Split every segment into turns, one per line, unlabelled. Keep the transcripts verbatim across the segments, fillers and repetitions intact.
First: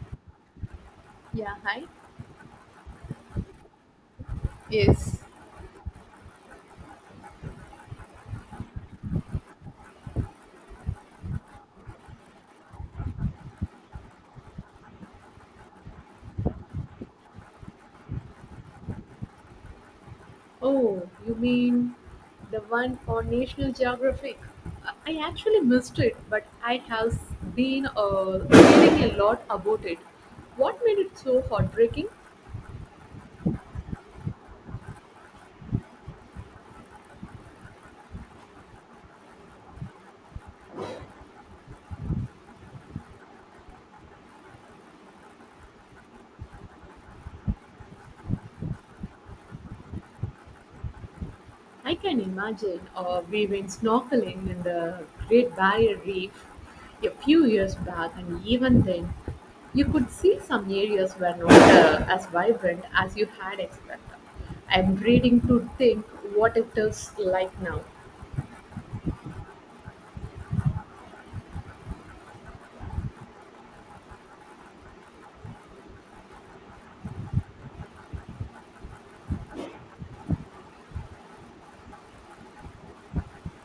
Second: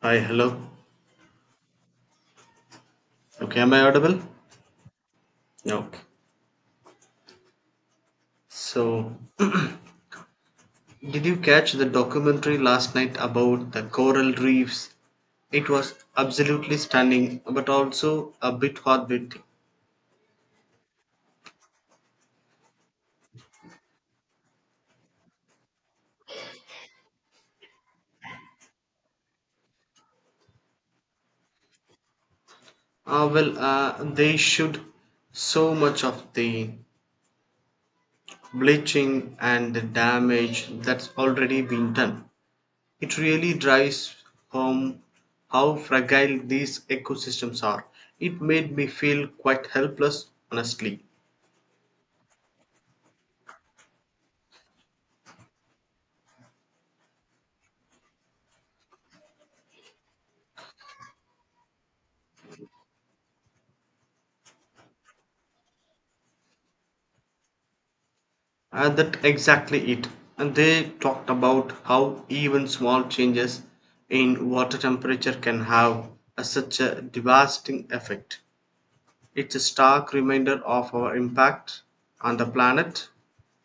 Hi, hello.
Yeah, hi.
Okay, am I audible?
Yes.
Okay. So, did you catch the documentary last night about the coral reefs? It was absolutely stunning, but also a bit heartbreaking.
Oh, you mean the one on National Geographic? I I actually missed it, but I have been uh, reading a lot about it. What made it so heartbreaking?
Ah, well, uh, they showed so much of the bleaching and the damage that's already been done. It really drives home how fragile these ecosystems are. It made me feel quite helpless, honestly.
I can imagine, uh, we went snorkeling in the Great Barrier Reef a few years back, and even then, you could see some areas were not uh, as vibrant as you had expected. I'm reading to think what it is like now.
Uh, that exactly it. And they talked about how even small changes in water temperature can have a, such a devastating effect. It's a stark reminder of our impact on the planet,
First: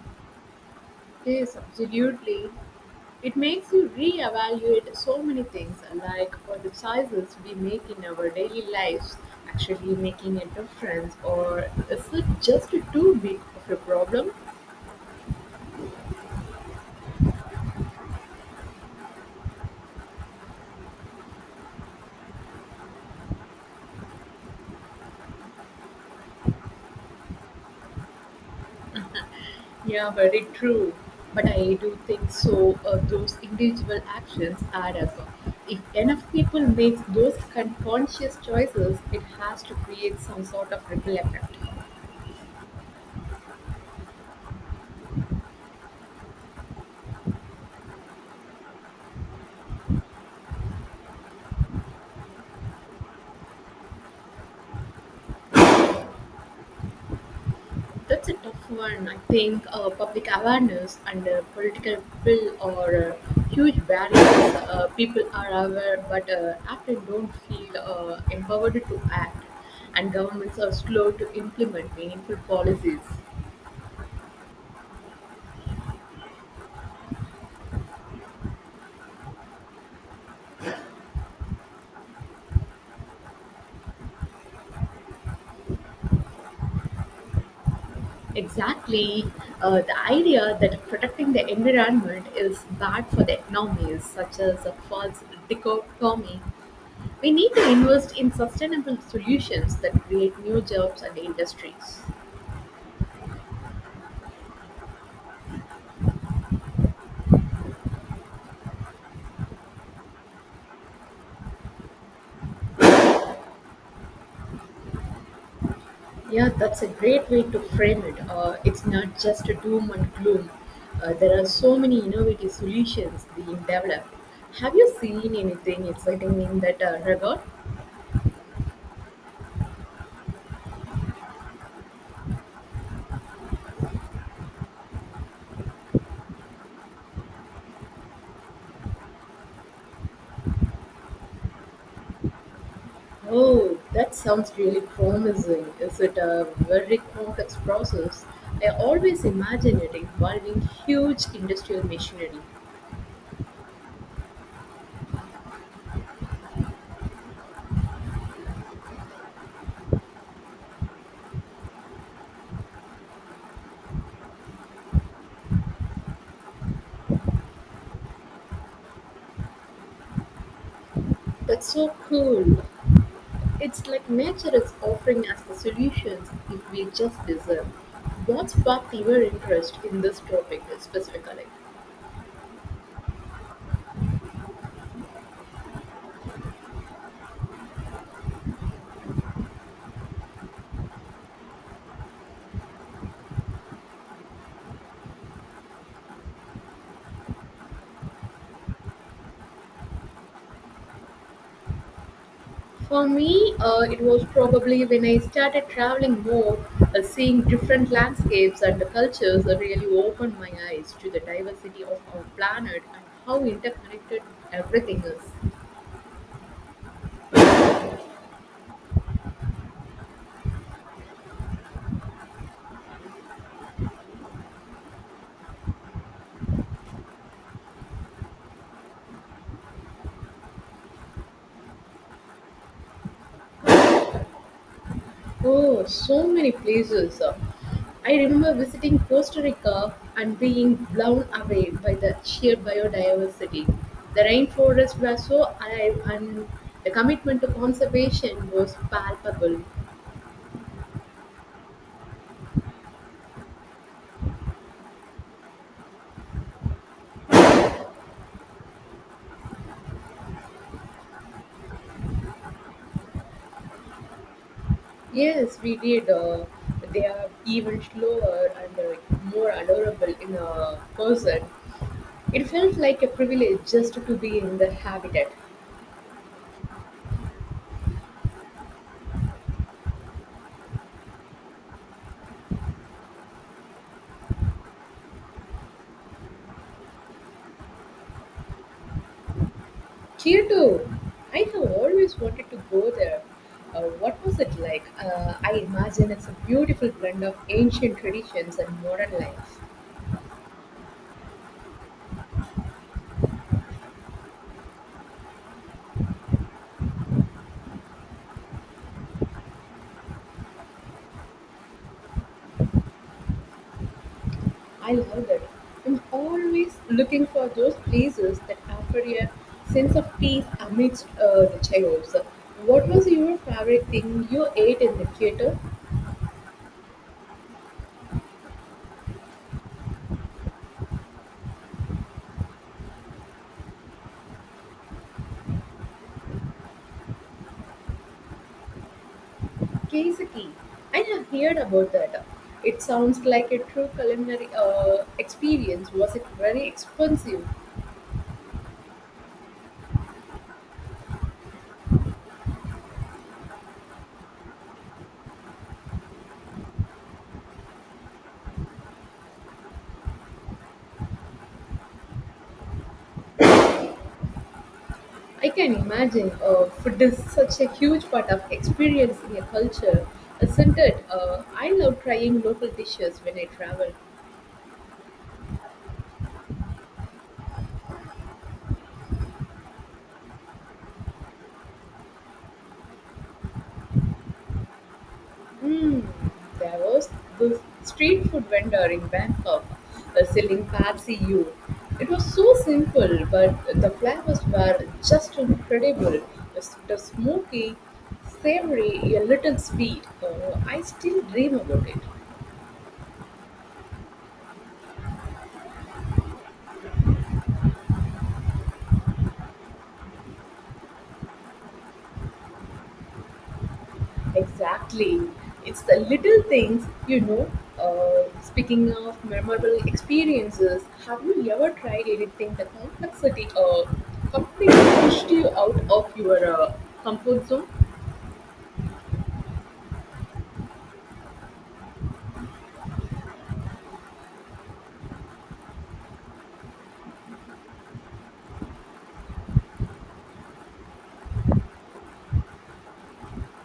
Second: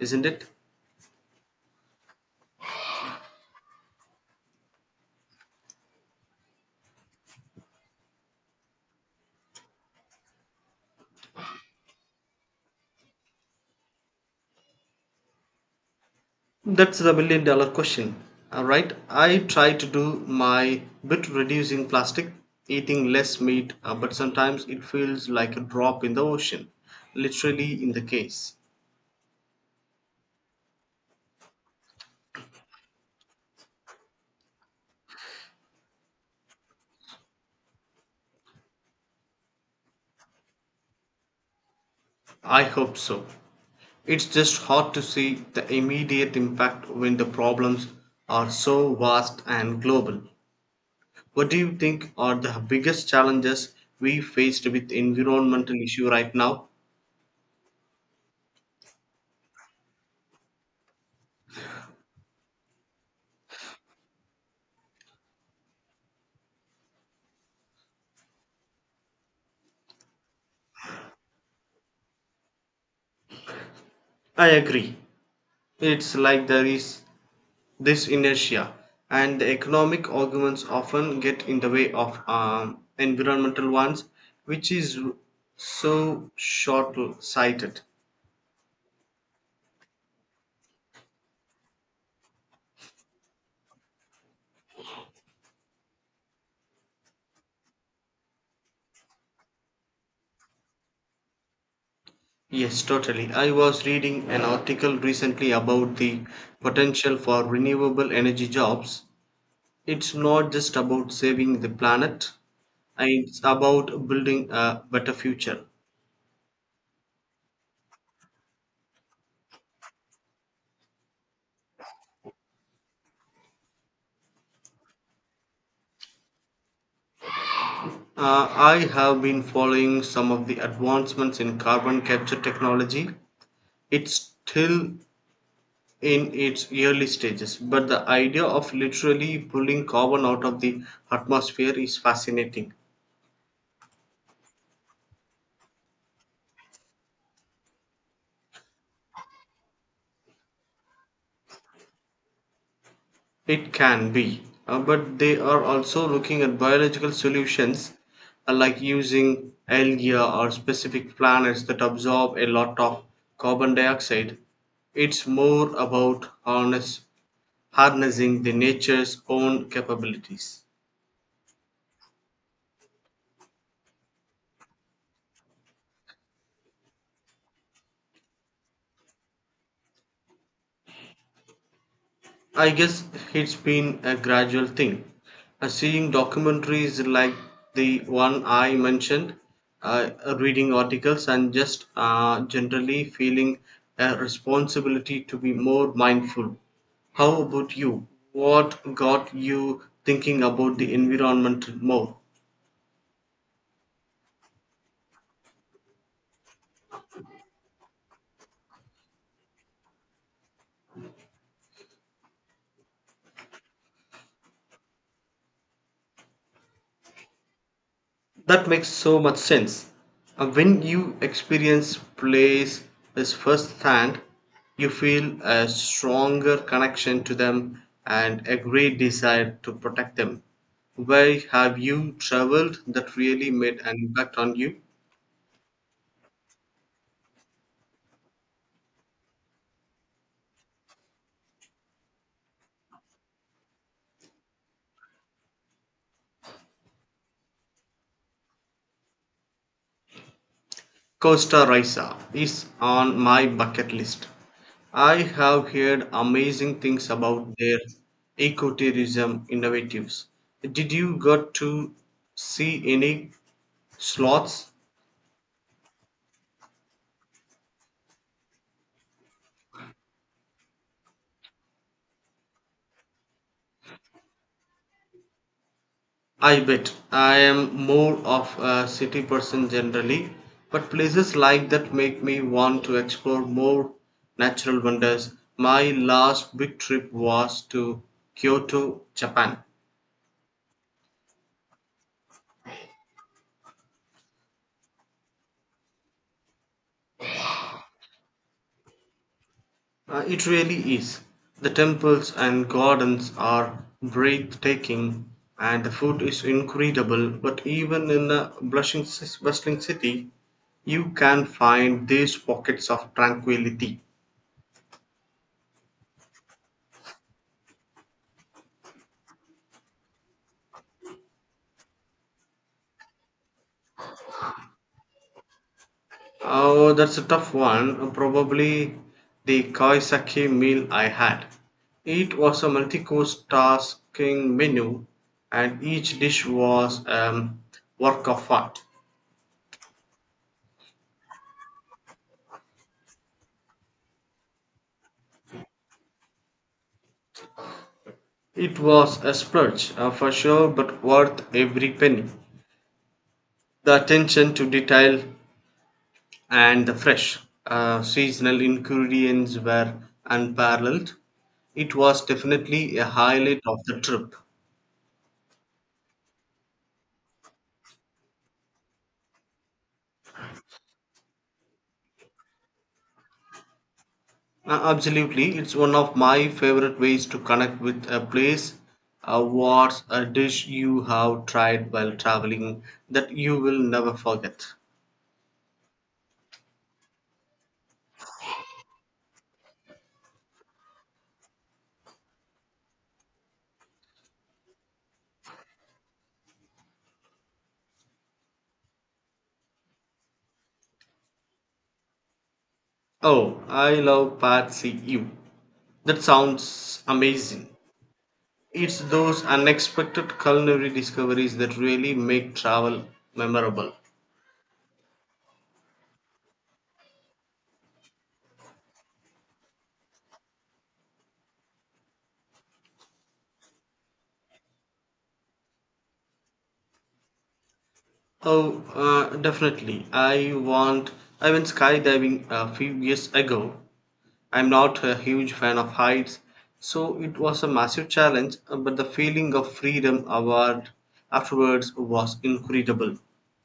isn't it?
Yes, absolutely. It makes you reevaluate so many things, like what the choices we make in our daily lives actually making a difference, or is it just too big of a problem?
That's the million dollar question. All right, I try to do my bit reducing plastic, eating less meat, uh, but sometimes it feels like a drop in the ocean, literally in the case.
Yeah, very true. But I do think so. Uh, those individual actions add up. If enough people make those con- conscious choices, it has to create some sort of ripple effect.
I hope so. It's just hard to see the immediate impact when the problems are so vast and global. What do you think are the biggest challenges we faced with environmental issue right now?
That's a tough one. I think uh, public awareness and uh, political will are uh, huge barriers. Uh, people are aware but uh, often don't feel uh, empowered to act, and governments are slow to implement meaningful policies.
I agree. It's like there is this inertia, and the economic arguments often get in the way of um, environmental ones, which is so short sighted.
Exactly. Uh, the idea that protecting the environment is bad for the economy is such as a false dichotomy. We need to invest in sustainable solutions that create new jobs and industries.
Yes, totally. I was reading an article recently about the potential for renewable energy jobs. It's not just about saving the planet, it's about building a better future.
Yeah, that's a great way to frame it. Uh, it's not just a doom and gloom. Uh, there are so many innovative solutions being developed. Have you seen anything exciting in that uh, regard?
Uh, I have been following some of the advancements in carbon capture technology. It's still in its early stages, but the idea of literally pulling carbon out of the atmosphere is fascinating.
Oh, that sounds really promising. Is it a very complex process? I always imagine it involving huge industrial machinery.
It can be, uh, but they are also looking at biological solutions uh, like using algae or specific planets that absorb a lot of carbon dioxide. It's more about harness, harnessing the nature's own capabilities.
That's so cool. It's like nature is offering us the solutions if we just listen. What sparked your interest in this topic specifically?
I guess it's been a gradual thing. Uh, seeing documentaries like the one I mentioned, uh, reading articles, and just uh, generally feeling a responsibility to be more mindful. How about you? What got you thinking about the environment more?
For me, uh, it was probably when I started traveling more, uh, seeing different landscapes and the cultures uh, really opened my eyes to the diversity of our planet and how interconnected everything is.
That makes so much sense. Uh, When you experience plays is firsthand, you feel a stronger connection to them and a great desire to protect them. Where have you traveled that really made an impact on you?
Oh, so many places. I remember visiting Costa Rica and being blown away by the sheer biodiversity. The rainforests were so alive and the commitment to conservation was palpable.
Costa Rica is on my bucket list. I have heard amazing things about their ecotourism innovatives. Did you got to see any Sloths?
Yes, we did. Uh, they are even slower and uh, more adorable in a person. It felt like a privilege just to be in the habitat.
I bet. I am more of a city person generally, but places like that make me want to explore more natural wonders. My last big trip was to Kyoto, Japan.
Kyoto. I have always wanted to go there. Uh, what was it like? Uh, I imagine it's a beautiful blend of ancient traditions and modern life.
Uh, it really is. The temples and gardens are breathtaking, and the food is incredible. But even in a blushing, bustling city, you can find these pockets of tranquility.
I love that. I'm always looking for those places that offer a sense of peace amidst uh, the chaos. What was your favorite thing you ate in the Kyoto?
Oh, that's a tough one. Probably the Kaisaki meal I had. It was a multi-course tasking menu, and each dish was a work of art.
Keiseki. I have heard about that. It sounds like a true culinary uh, experience. Was it very expensive?
It was a splurge uh, for sure, but worth every penny. The attention to detail and the fresh uh, seasonal ingredients were unparalleled. It was definitely a highlight of the trip.
I can imagine, uh, food is such a huge part of experiencing a culture, isn't it? Uh, I love trying local dishes when I travel.
Uh, absolutely, it's one of my favorite ways to connect with a place. Uh, what's a dish you have tried while traveling that you will never forget?
Mm, there was this street food vendor in Bangkok uh, selling Pad See Ew. It was so simple, but the flavors were just incredible. It's the smoky, savory, a little sweet. Uh, I still dream about it.
Oh, I love Pad See You. That sounds amazing. It's those unexpected culinary discoveries that really make travel memorable.
Exactly. It's the little things, you know. Uh, speaking of memorable experiences, have you ever tried anything the complexity uh, completely pushed you out of your uh, comfort zone?
Oh, uh, definitely. I want. I went skydiving a few years ago. I'm not a huge fan of heights, so it was a massive challenge. uh, But the feeling of freedom award afterwards was incredible.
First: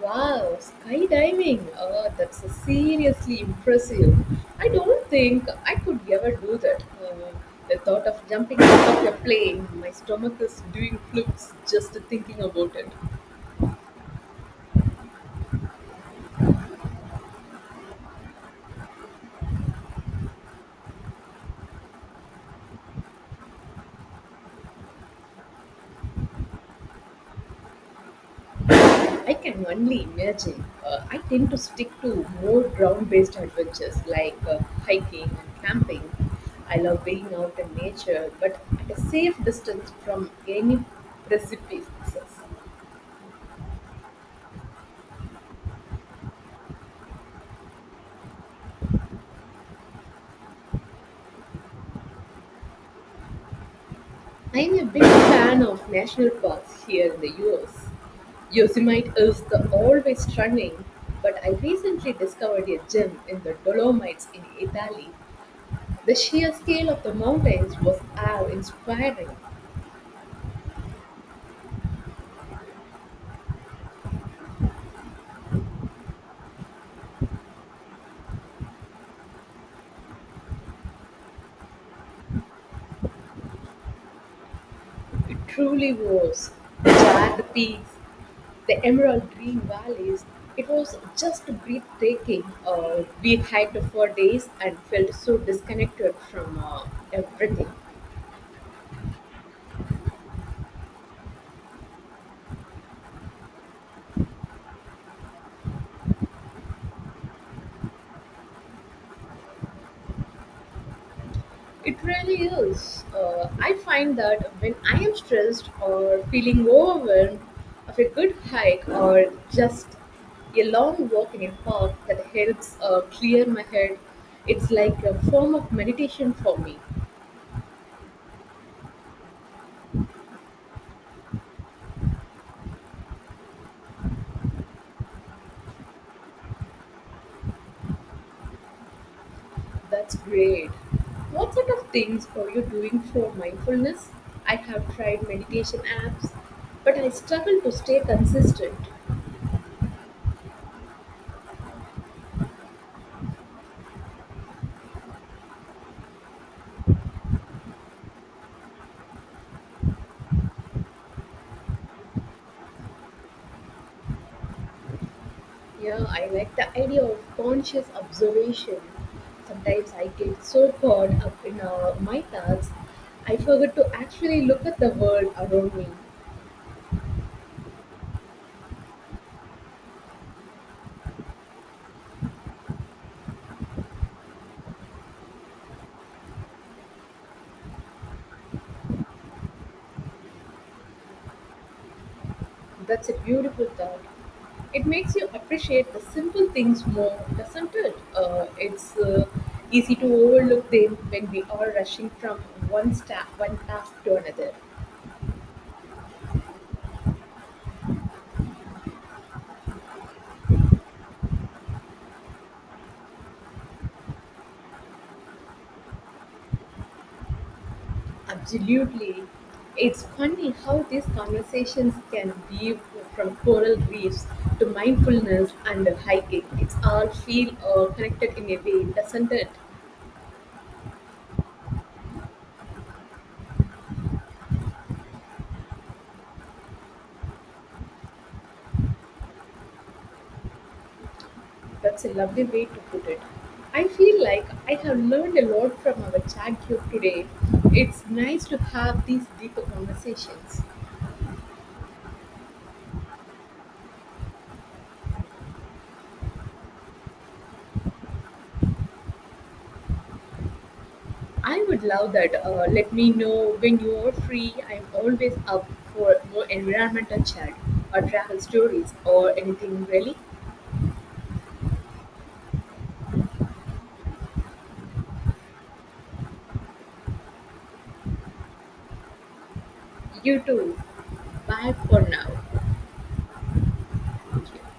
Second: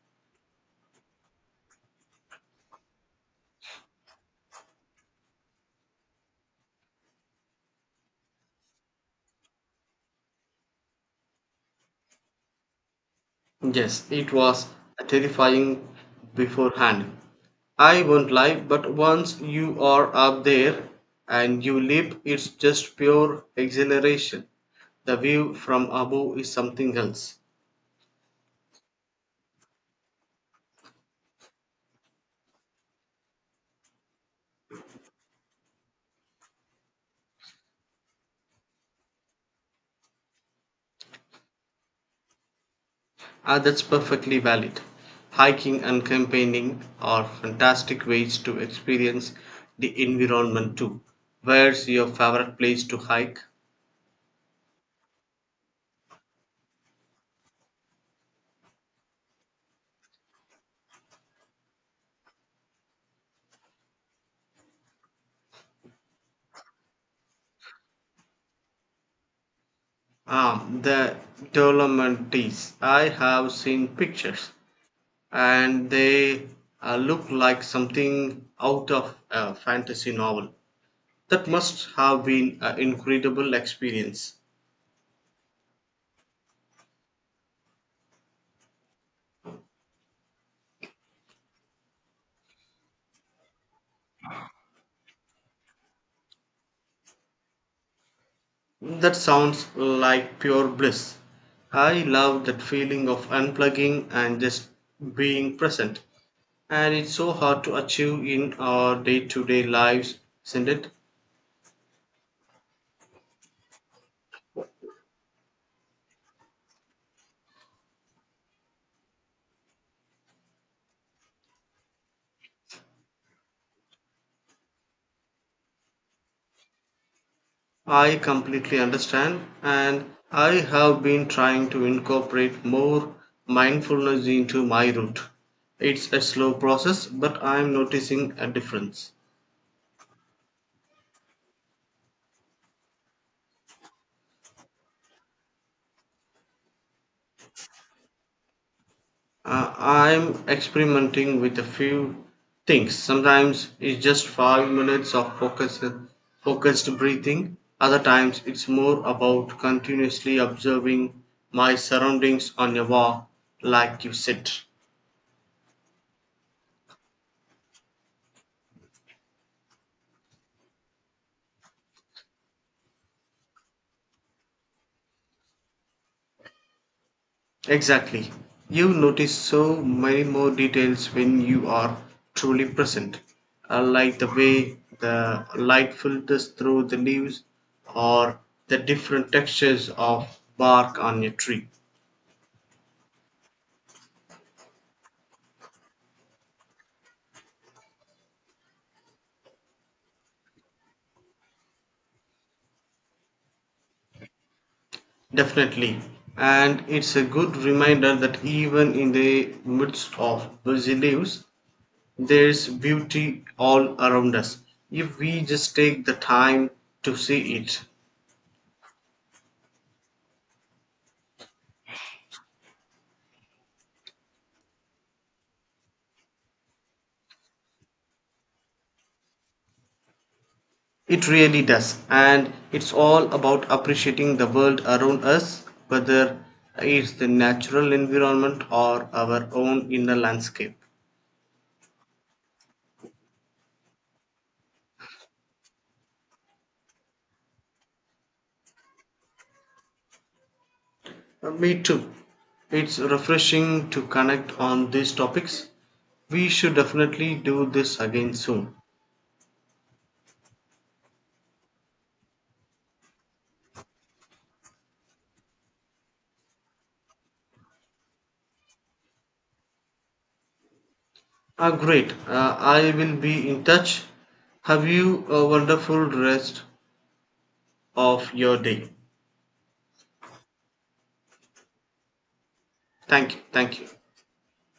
Wow, skydiving. Uh, that's a seriously impressive. I don't think I could ever do that. Uh, the thought of jumping out of a plane, my stomach is doing flips just thinking about it.
Yes, it was terrifying beforehand. I won't lie, but once you are up there and you leap, it's just pure exhilaration. The view from above is something else.
I can only imagine. Uh, I tend to stick to more ground based adventures like uh, hiking and camping. I love being out in nature, but at a safe distance from any precipices.
Ah, that's perfectly valid. Hiking and campaigning are fantastic ways to experience the environment too. Where's your favorite place to hike?
I'm a big fan of national parks here in the U S. Yosemite is the always stunning, but I recently discovered a gem in the Dolomites in Italy. The sheer scale of the mountains was awe inspiring.
Ah, the Dolomites. I have seen pictures, and they uh, look like something out of a fantasy novel. That must have been an incredible experience.
It truly was. The jagged peaks, the emerald green valleys, it was just breathtaking. Uh, we hiked for days and felt so disconnected from uh, everything.
That sounds like pure bliss. I love that feeling of unplugging and just being present. And it's so hard to achieve in our day to day lives, isn't it?
It really is. Uh, I find that when I am stressed or feeling overwhelmed, of a good hike or just a long walk in a park that helps uh, clear my head, it's like a form of meditation for me.
I completely understand, and I have been trying to incorporate more mindfulness into my route. It's a slow process, but I'm noticing a difference.
That's great. What sort of things are you doing for mindfulness? I have tried meditation apps, but I struggle to stay consistent.
Uh, I'm experimenting with a few things. Sometimes it's just five minutes of focused, focused breathing. Other times it's more about continuously observing my surroundings on a walk, like you said.
Yeah, I like the idea of conscious observation. Sometimes I get so caught up in uh, my thoughts, I forget to actually look at the world around me.
Exactly. You notice so many more details when you are truly present, Uh, like the way the light filters through the leaves or the different textures of bark on a tree.
That's a beautiful thought. It makes you appreciate the simple things more, doesn't it? Uh, it's uh, Easy to overlook them when we are rushing from one sta- one task to another.
Definitely. And it's a good reminder that even in the midst of busy lives, there's beauty all around us. If we just take the time to see it,
Absolutely. It's funny how these conversations can be from coral reefs to mindfulness and hiking. It's all feel uh, connected in a way, doesn't it?
it really does. And it's all about appreciating the world around us, whether it's the natural environment or our own inner landscape.
That's a lovely way to put it. I feel like I have learned a lot from our chat group today. It's nice to have these deeper conversations.
Uh, Me too. It's refreshing to connect on these topics. We should definitely do this again soon.
I would love that. Uh, let me know when you are free. I'm always up for more environmental chat or travel stories or anything really.
Ah, great. Uh, I will be in touch. Have you a wonderful rest of your day.
You too. Bye for now.
Thank you. Thank you.
Thank you.